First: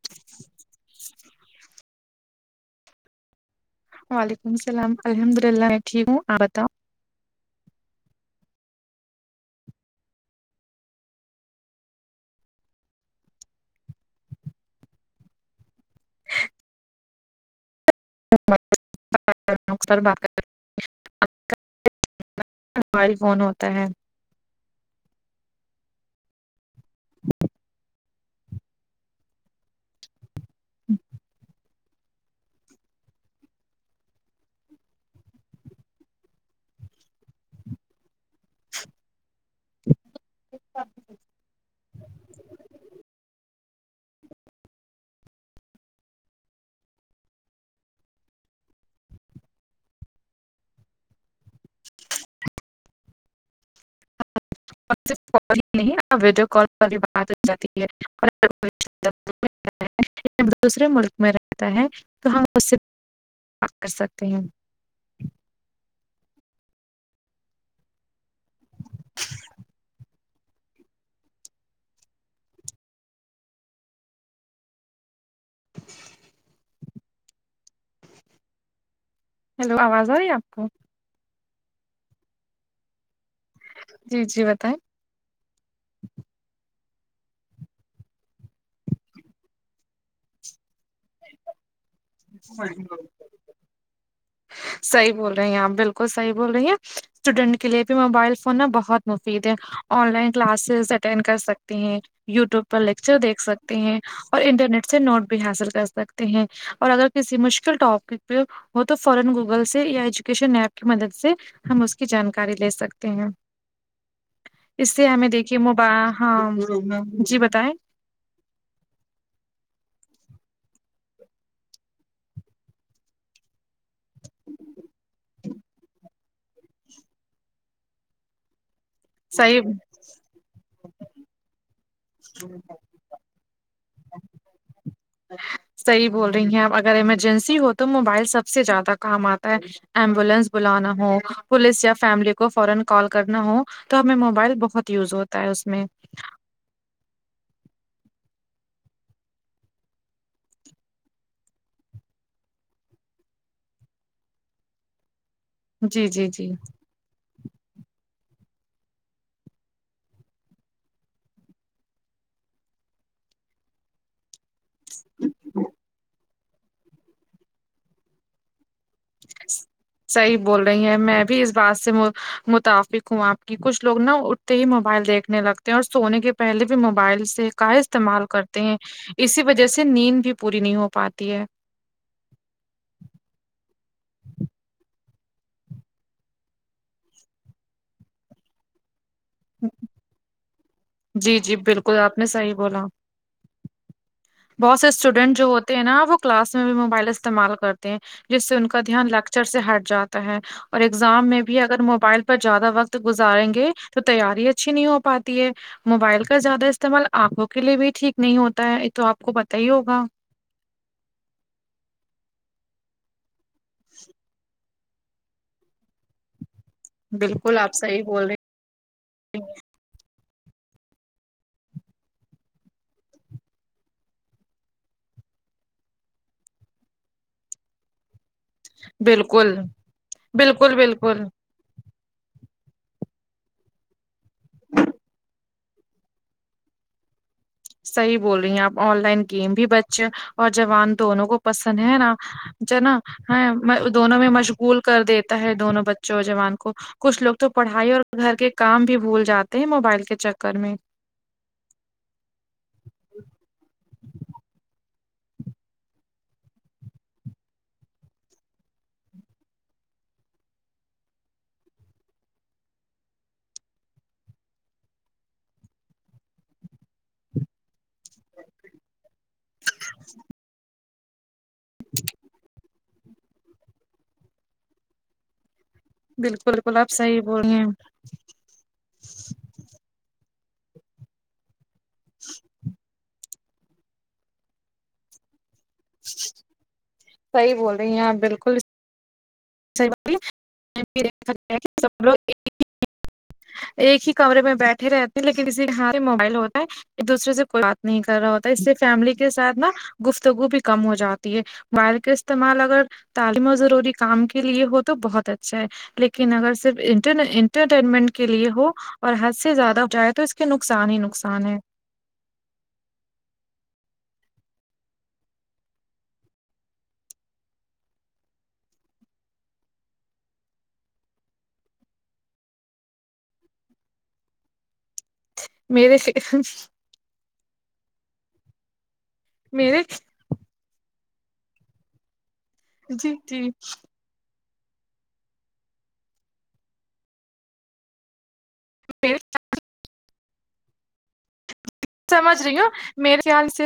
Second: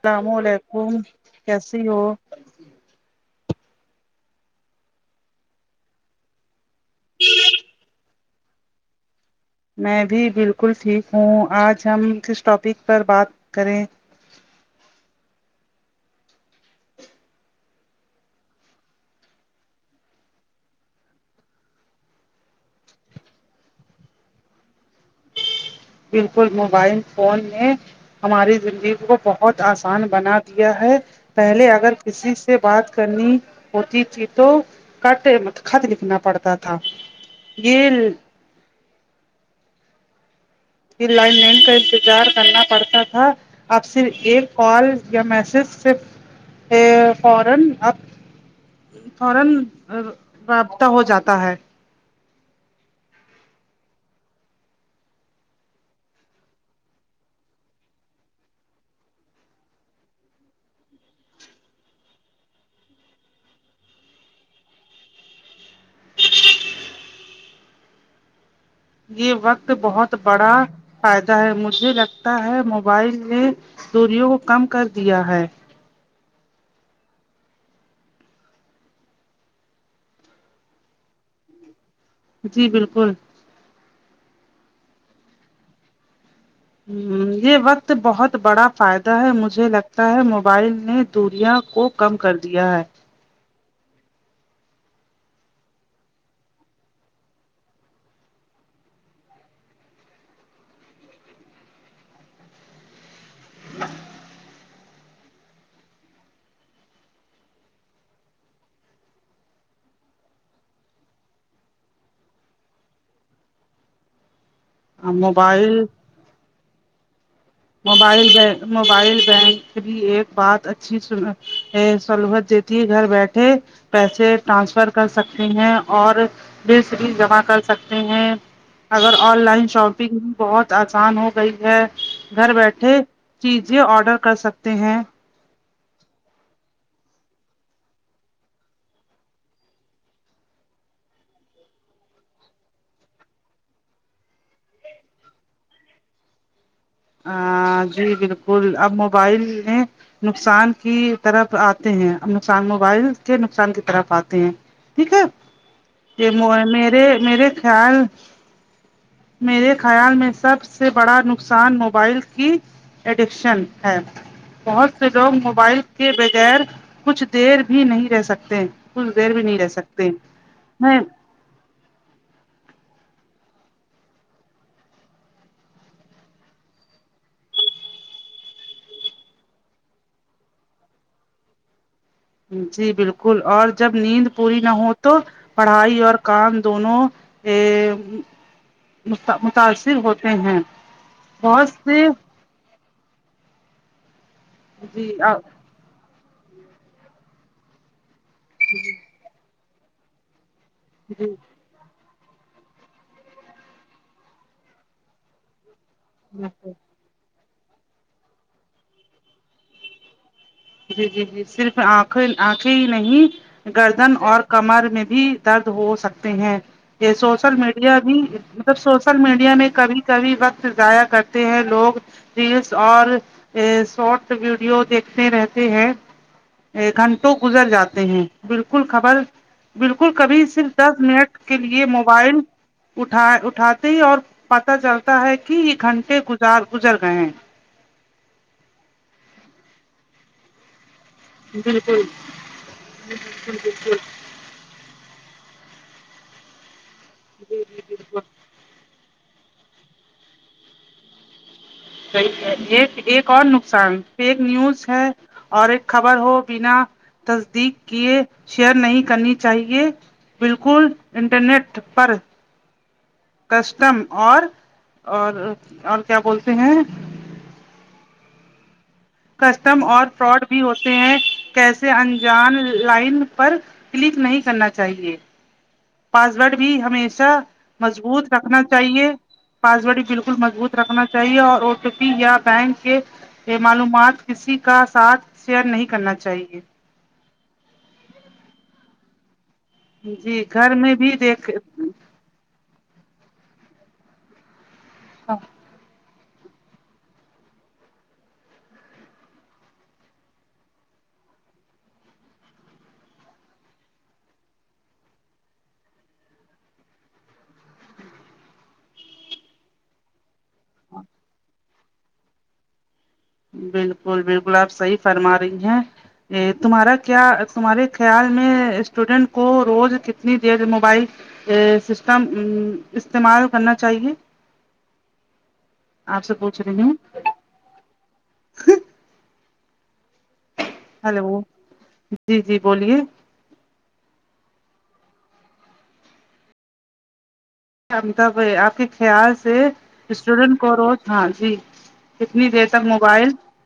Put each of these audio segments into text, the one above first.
اللام علیکم کیسی ہو وعلیکم السلام الحمد اللہ ٹھیک ہوں آپ بتاؤ میں بھی بالکل ٹھیک ہوں آج ہم کس ٹاپک پر بات کریں ر بق ہماری فون ہوتا ہے بالکل موبائل فون نے ہماری زندگی کو بہت آسان بنا دیا ہے پہلے اگر کسی سے بات کرنی ہوتی تھی تو کٹ م خط لکھنا پڑتا تھا یہ اچا لائن مین کا انتظار کرنا پڑتا تھا آپ صرف ایک کال یا میسج سے فارن آ فورن رابطہ ہو جاتا ہے کال ہی نہیں ویڈیو کال پر بھی بات ہو جاتی ہے اور جب دوسرے ملک میں رہتا ہے تو ہم اس سے پ کر سکتے ہیں یہ وقت بہت بڑا فائدہ ہے مجھے لگتا ہے موبائل میں دوریوں کو کم کر دیا ہے ہیلو آواز آ رہی ہے آپ کو جی بالکل جی جی بتائیں ہ یہ وقت بہت بڑا فائدہ ہے مجھے لگتا ہے موبائل نے دوریا کو کم کر [inaudible] دیا ہے صحیح بول رہے ہیں آپ بالکل صحیح بول رہی ہیں اسٹوڈینٹ کے لیے بھی موبائل فون نا بہت مفید ہے آن لائن کلاسز اٹینڈ کر سکتے ہیں یوٹیوب پر لیکچر دیکھ سکتے ہیں اور انٹرنیٹ سے نوٹ بھی حاصل کر سکتے ہیں [inaudible] ہم اس کی جانکاری لے سکتے ہیں اس سے ہمیں دیکھیے موبائل مب ہاں جی بتائیں موبائل موبائل بینک بھی ایک بات اچھی سلت گھر بیٹھے پیسے ٹرانسفر کر سکتے ہیں اور بس بھی جمع کر سکتے ہیں اگر آن لائن صحیح شاپنگ بھی بہت آسان ہو گئی ہے گھر بیٹھے چیزیں آڈر کر سکتے ہیں صحیح بول رہی ہیں اب اگر ایمرجنسی ہو تو موبائل سب سے زیادہ کام آتا ہے [inaudible] تو ہمیں موبائل بہت یوز ہوتا ہے اس میں ہ جی بالکل اب موبائل نے نقصان کی طرف آتے ہیں نقصان موبائل کے نقصان کی طرف آتے ہیں ٹھیک ہے جی جی ج جی م میرے میرے خیال میرے خیال میں سب سے بڑا نقصانو وبائل کی ایڈکشن ہے بہت سے لوگ موبائل کے ب یر کچھ دیر بھی نہیں رہ سکتے کچھ دیر بھی نہیں رہ سکتے صحیح بول رہی ہیں میں بھی اس بات سے متفق ہوں آپ کی کچھ لوگ نا اٹھتے ہی موبائل دیکھنے لگتے اور سونے کے پہلے بھی موبائل سے کا استعمال کرتے ہیں اسی وجہ سے نیند بھی پوری نہیں ہو پاتی ہے جی بالکل اور جب نیند پوری نہ ہو تو پڑھائی اور کام دونوں ا متاثر ہوتے ہیں بہت سے صحی بولا بہت سے جی اسٹوڈینٹ جو ہوتے ہیں نا وہ کلاس میں بھی موبائل استعمال کرتے جس سے ان کا دھیان لیکچر سے ہٹ جاتا ہے اور ایگزام میں بھی ا اگر موبائل پر زیادہ وقت گزاریں گے تو تیاری اچھی نہیں ہو پاتی ہے موبائل کا زیادہ جی استعمال آنکھوں کے لیے بھی ٹھیک نہیں ہوتا ہے یہ تو آپ کو پتا ہی ہوگا جی جی جی صرف آنکھیں آنکھیں ہی نہیں گردن اور کمر میں بھی درد ہو سکتے ہیں یہ سوشل بالکل آپ میڈیا صحیح بھی بول رہے مطلب سوشل میڈیا میں کبھی کبھی وقت ضاائع کرتے ہیں لوگ ریلس اور شارٹ ویڈیو دیکھتے رہتے ہے ایک گھنٹوں گزر جاتے ہیں بالکل ہیں خبر بالکل بالکل کبھی بالکل صرف دس بالکل منٹ کے لیے موبائل اٹھا اٹھاتے ہی اور پتہ چلتا ہے کہ یہ گھنٹے گزار گزر گئے ہیں صحیح بول رہی ہیں آپ آن لائن گیم بھی بچے اور جوان دونوں کو بالکل پسند ہے نا ج نا بالکل بالکل دونوں میں مش اسکول کر دیتا ہے دونوں بچوں اور جوان کو کچھ لوگ تو جی جی پڑھائی اور بالکل گھر کے کام بھی بھول جاتے ہیں موبائل کے چکر میں صحی ایک ایک اور نقصان ایک نیوز ہے اور ایک خبر ہو بنا تصدیق کیے شیئر نہیں کرنی چاہیے بالکل انٹرنیٹ پر کسٹم اور اور اور کیا بولتے ہیں کسٹم اور فراڈ بھی ہوتے ہیں کیسے انجان لائن پر کلک نہیں کرنا چاہیے بالکل پاسورڈ بھی بالکل آپ صحیح ہمیشہ بول رہی ہیں مضبوط رکھنا چاہیے پاسورڈ ہی بالکل مضبوط رکھنا چاہیے اور یا بینک کے معلومات کسی کا ساتھ شیئر نہیں کرنا چاہیے صحی بول رہی ہیں آ بالکل ب [unintelligible] جی گھر میں بھی دیکھ س لوگ ایک ہی کمرے میں بیٹھے رہتےے لیکن اسی یہاںار سے موبائل ہوتا ہے ایک دوسرے سے کوئی بات نہیں کر رہا ہوتا ہے اس سے فیملی کے ساتھ نا گفتگو بھی کم ہو جاتی ہے موبائل کا استعمال اگر تعلیم و ضروری کام کے لیے ہو تو بہت اچھا ہے لیکن اگر صرف انٹرٹینمنٹ کے لیے ہو اور حد سے زیادہ ہو جائے تو اس کہ نقصان ہی نقصان ہے بالکل بالکل آپ صحیح فرما رہی ہیں ا تمہارا کیا تمہارے خیال میں اسٹوڈینٹ کو روز کتنی دیر موبائل ا سسٹم استعمال کرنا چاہیے میرے آپ سے پوچھ رہی ہیں ہ [unintelligible] [inaudible] میرے ہیلو جی جی بولیے جی جی امتابھ آپ کے میرے خیال سے اسٹوڈینٹ کو رو تھا جی کتنی دیر تک موبائل س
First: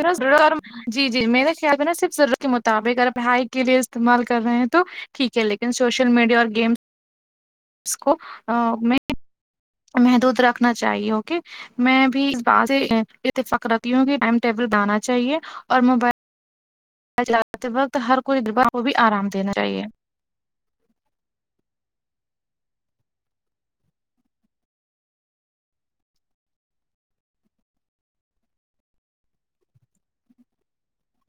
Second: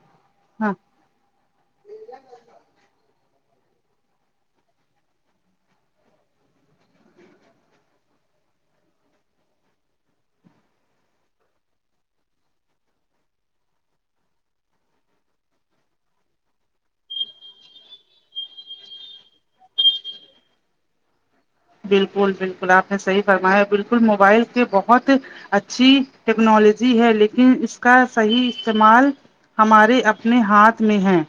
ہاں جی جی میرے خیال میں نا صرف ضرورت کے مطابق اگر پڑ ہائی کے لیے استعمال کر رہے ہیں تو ٹھیک ہے لیکن سوشل میڈیا اور گیمس کو میں محدود رکھنا چاہیے اک میں بھی اس بات سے اتفقرتی ہوں کہ ٹائم ٹیبل دانا چاہیے اور موبائل چلاتے وقت ہر کوئی دربار کو بھی آرام دینا چاہیے بالکل بالکل آپ نے صحیح فرمایا بالکل موبائل کے بہت اچھی ٹیکنالوجی ہے لیکن اس کا صحیح استعمال ہمارے اپنے ہاتھ میں ہیں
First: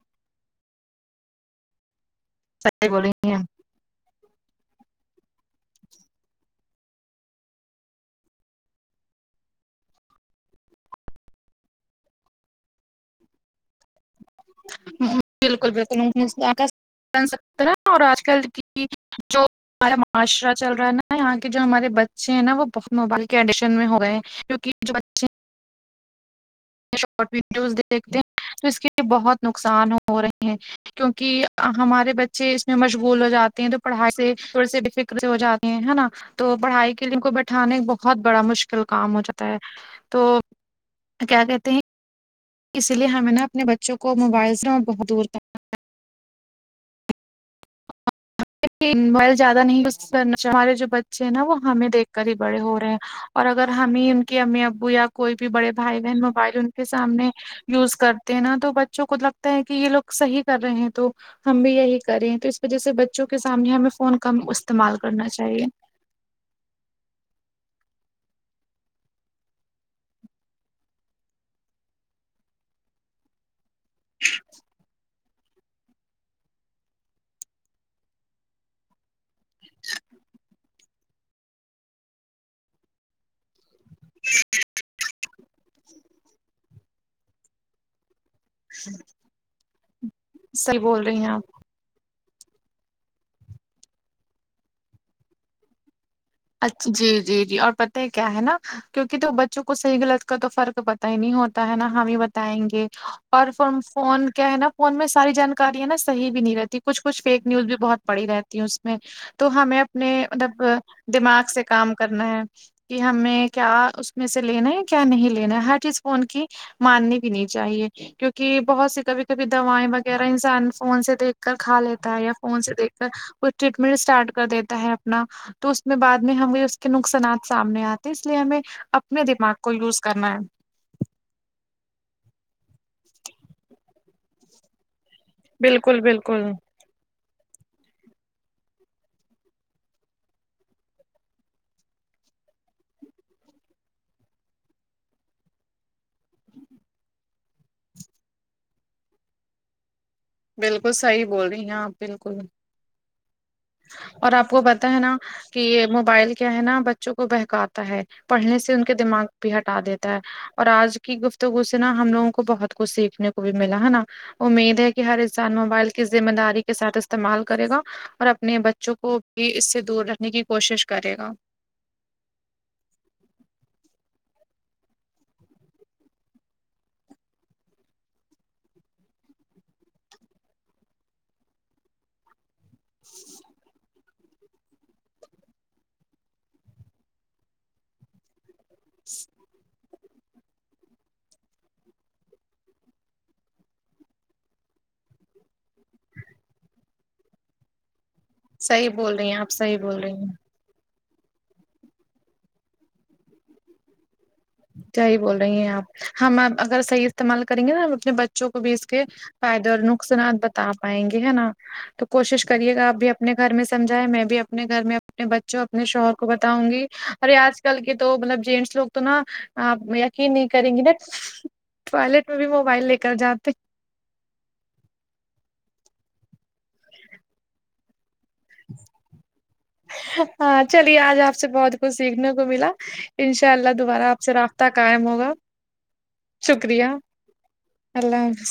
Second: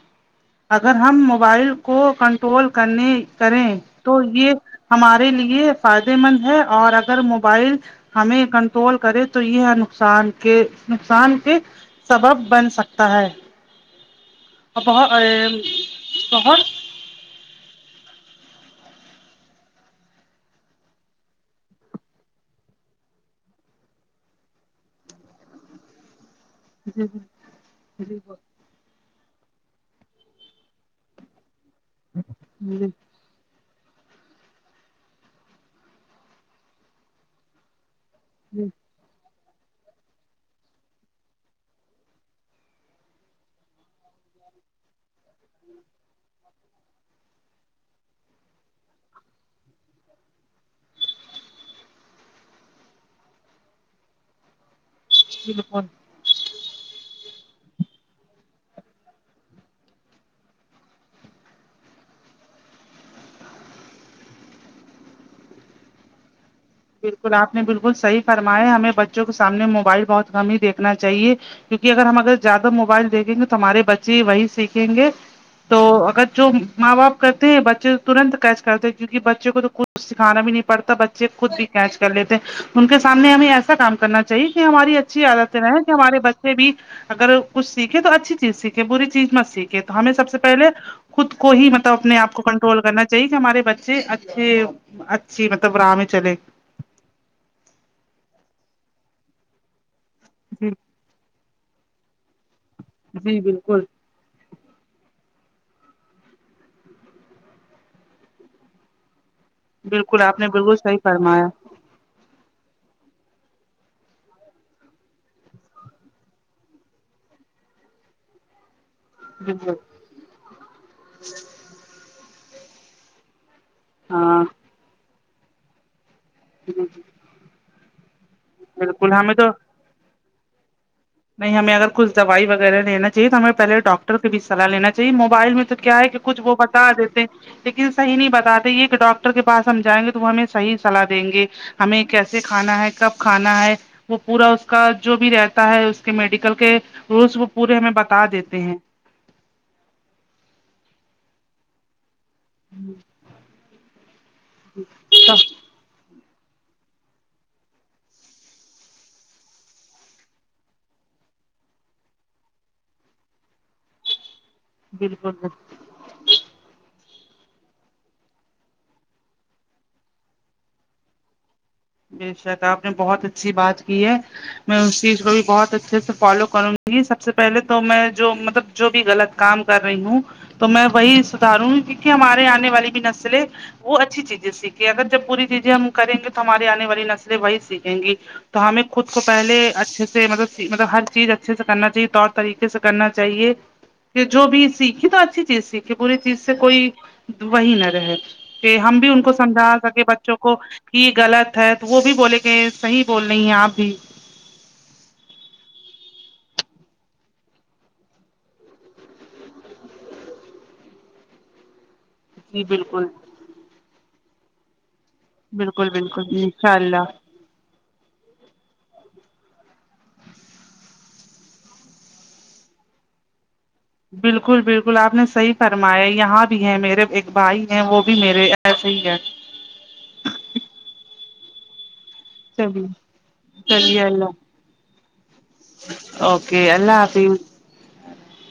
اگر ہم موبائل کو کنٹ توول صحیح بول کرنے رہی کریں تو یہ ہمارے لیے فائدے مند ہے اور اگر موبائل ہمیں کنٹرول کرے تو یہ ہے نقصان کے نقصان کے سبب بن سکتا ہے بہت بالکل بالکل آ بہت نسرح اور آج کل کی جو ہمارا معاشرہ چل رہا ہے نا یہاں جو ہمارے بچے ہیں نا وہ بہت موبائل کے ایڈیشن میں ہو گئے ہیں کی جو بے شارٹ جی ویڈیوز دیکھتے ہیں تو اس کی بہت نقصان ہو رہے ہیں کیونکہ ہمارے بچے اس میں جی جی مشغول ہو جاتے ہیں تو پڑھائی سے تھوڑے س ڈفک ہو جاتی ہیں نا تو پڑھائی کے لیے ان کو بیٹھانے ب بہت بڑا مشکل کام ہو جاتا ہے تو کیا کہتے ہیں اسی لیے ہمیں نا اپنے بچوں کو موبائل سے اور بہت دور تک موائل زیادہ نہیں کرنا ہمارے جو بچے ہیں نا وہ ہمیں دیکھ کر ہی بڑے ہو رہے ہیں اور اگر ہمیں ان کے امی ابو یا کوئی بھی جی بڑے بالکل بھائی بہن موبائل ان کے سامنے یوز کرتے ہیں نا تو بچوں کو لگتا ہے کہ یہ لوگ صحیح کر رہے ہیں تو ہم بھی یہی کریں ہیں تو اس وجہ سے بچوں کے سامنے ہمیں فون کم استعمال کرنا چاہیے بالکل آپ نے بالکل صحی فرمایا ہمیں بچوں کے سامنے موبائل بہت گم ہی دیکھنا چاہیے کیونکہ اگر ہم اگر زیادہ موبائل دیکھیں گے تو ہمارے بچے وہی سیکھیں گے تو اگر جو ماں باپ کرتے ہیں بچے ترنت کیچ کرتے ہیں کیونکہ بچے کو تو کچھ کچھ سکھانا بھی نہیں پڑتا بچے خود بھی کیچ کر لیتے ہیں ان کے سامنے ہمیں ایسا کام کرنا چاہیے کہ ہماری ا اچھی عادتیں کہ ہمارے بچے بھی اگر کچھ سیکھے تو اچھی چیز سیکھے بری چیز مت سیکھے تو ہمیں سب سے پہل صحیح بول رہی ہیں خود آپ کو ہی مطلب اپنے آ کو کنٹ ٹول کرنا چاہیے کہ ہمارے بچے اچھے اچھی مطلب راہ میں چلے اچھا جی جی جی اور پت ہے کیا ہے نا کیونکہ تو بچوں کو صحیح گلط اس کا تو جی فرق پتا ہی نہیں ہوتا ہے نا ہم ہی بتائیں گے جی اور ف بالکل فون کیا ہے نا فون میں ساری جانکاری ہے نا صح بھی نہیں رہتی کچھ کچھ فیک نیوز بھی بہت پڑی رہتی اس میں تو ہمیں اپنے بالکل آپ نے مطلب بالکل صحیح دماغ فرمایا سے کام کرنا ہے کہ ہمیں کیا اس میں سے لینا ہے کیا نہیں لینا ہے ہر چیز فون کی ماننی بھی نہیں چاہیے کیونکہ بہت سی کبھی کبھی بالکل دوائیں وغیرہ انسان فون سے دیکھ کر کھا لیتا ہے یا فون سے دیکھ وہ ٹریٹمنٹ اسٹارٹ ہاں کر دیتا ہے اپنا تو بعد میں ہم بھی اس کے نقصانات سامنے آتے اس لیے ہمیں بالکل اپنے ہمیں تو دماغ کو یوز کرنا ہے نہیں ہمیں اگر کچ دوائی وغیرہ لینااہے تو ہمیں پہلے ڈاکٹر بھی سلاح لینا ج موبائل میں تو کیا بالکل ہے کہ کچھ بالکل وہ بتا دیتے ہیں لیکن صحی نہیں بتاتے یہ کہ ڈاکٹر کے پاس ہم جائیں گے تو وہ ہمیں صحیح صلاح دیں گے ہمیں کیسے کھانا ہے کب کھانا ہے وہ پورا اس کا جو بھی رہتا ہے میڈیکل کے رولس وہ پورے ہمیں بتا دیتے ہیں بالکل صحیح بول رہی ہیں آپ بالکل ہی اور آپ کو پتا ہے نا کہ یہ موبائل کیا ہے نا بچوں کو بہکاتا ہے پڑھنے سے ان کے دماغ بھی ہٹا دیتا ہے اور آج کی گفتگو سے نا ہم لگوں کو بہت کچھ سیکھنے کو بھی ملا ہے نا امید ہے کہ ہر بالکل انسان موبائل کی ذمہ داری کے ساتھ استعمال کرے گا اور اپنے بچوں کو بھی اس سے دور رکھنے کی کوشش کرے گا ا شا تو آپ نے بہت اچھی بات کی ہے میں اس چیز کو بھی بہت اچھے سے فالو کروں گی سب سے پہلے تو میں جو مطلب جو بھی غلط کام کر رہی ہوں تو میں وہی سداروں گی کیونکہ ہمارے آنے والی بھی نسلیں وہ اچھی چیزیں سیکھییں اگر جب پوری چیزیں ہم کریں گے تو ہمارے آنے والی نسلیں وہی سیکھیں گی تو ہمیں خود کو پہلے اچھے سے مطلب مطلب ہر چیز اچھے سے کرنا چاہیے طور طریقے سے کرنا چاہیے کہ جو بھی سیکھی تو اچھی چیز سیکھی بری چیز سے کوئی وہی نہ رہے کہ صحیح ہم بھی بول ان رہی کو ہیں آپ سمجھا صحیح بول سکے رہی ہیں بچوں کو کہ غلط ہے تو وہ بھی بولے گے صحیح بول رہی ہیں آپ بھی صحی بول رہی ہیں آپ ہم ا اگر صحیح استعمال کریں گے نا ہم اپنے بچوں کو بھی اس کے فائدے اور نقصانات بتا پائیں گے ہے نا تو کوشش جی کریے گا آپ بالکل بھی اپنے گھر میں سمجھائیں میں بھی اپنے گھر میں اپنے بچوں اپنے بالکل شوہر کو بالکل بتاؤں انشاء گی اللہ ارے آج کل کے تو مطلب جینٹس لوگ تو نا آپ یقین نہیں کریں گی نا ٹوائلٹ میں بھی موبائل لے کر جاتے بالکل بالکل آپ نے صحیح فرمایا یہاں بھی ہے میرے ایک بھائی ہیں وہ بھی میرے ایسے ہی ہے ہاں چلیے آج آپ سے بہت کچھ سیکھنے کو ملا چلیے ان شاء اللہ چلیے دوبارہ آپ سے اللہ رابطہ قائم ہوگا اوکے شکریہ اللہ آپی اللہ حفظ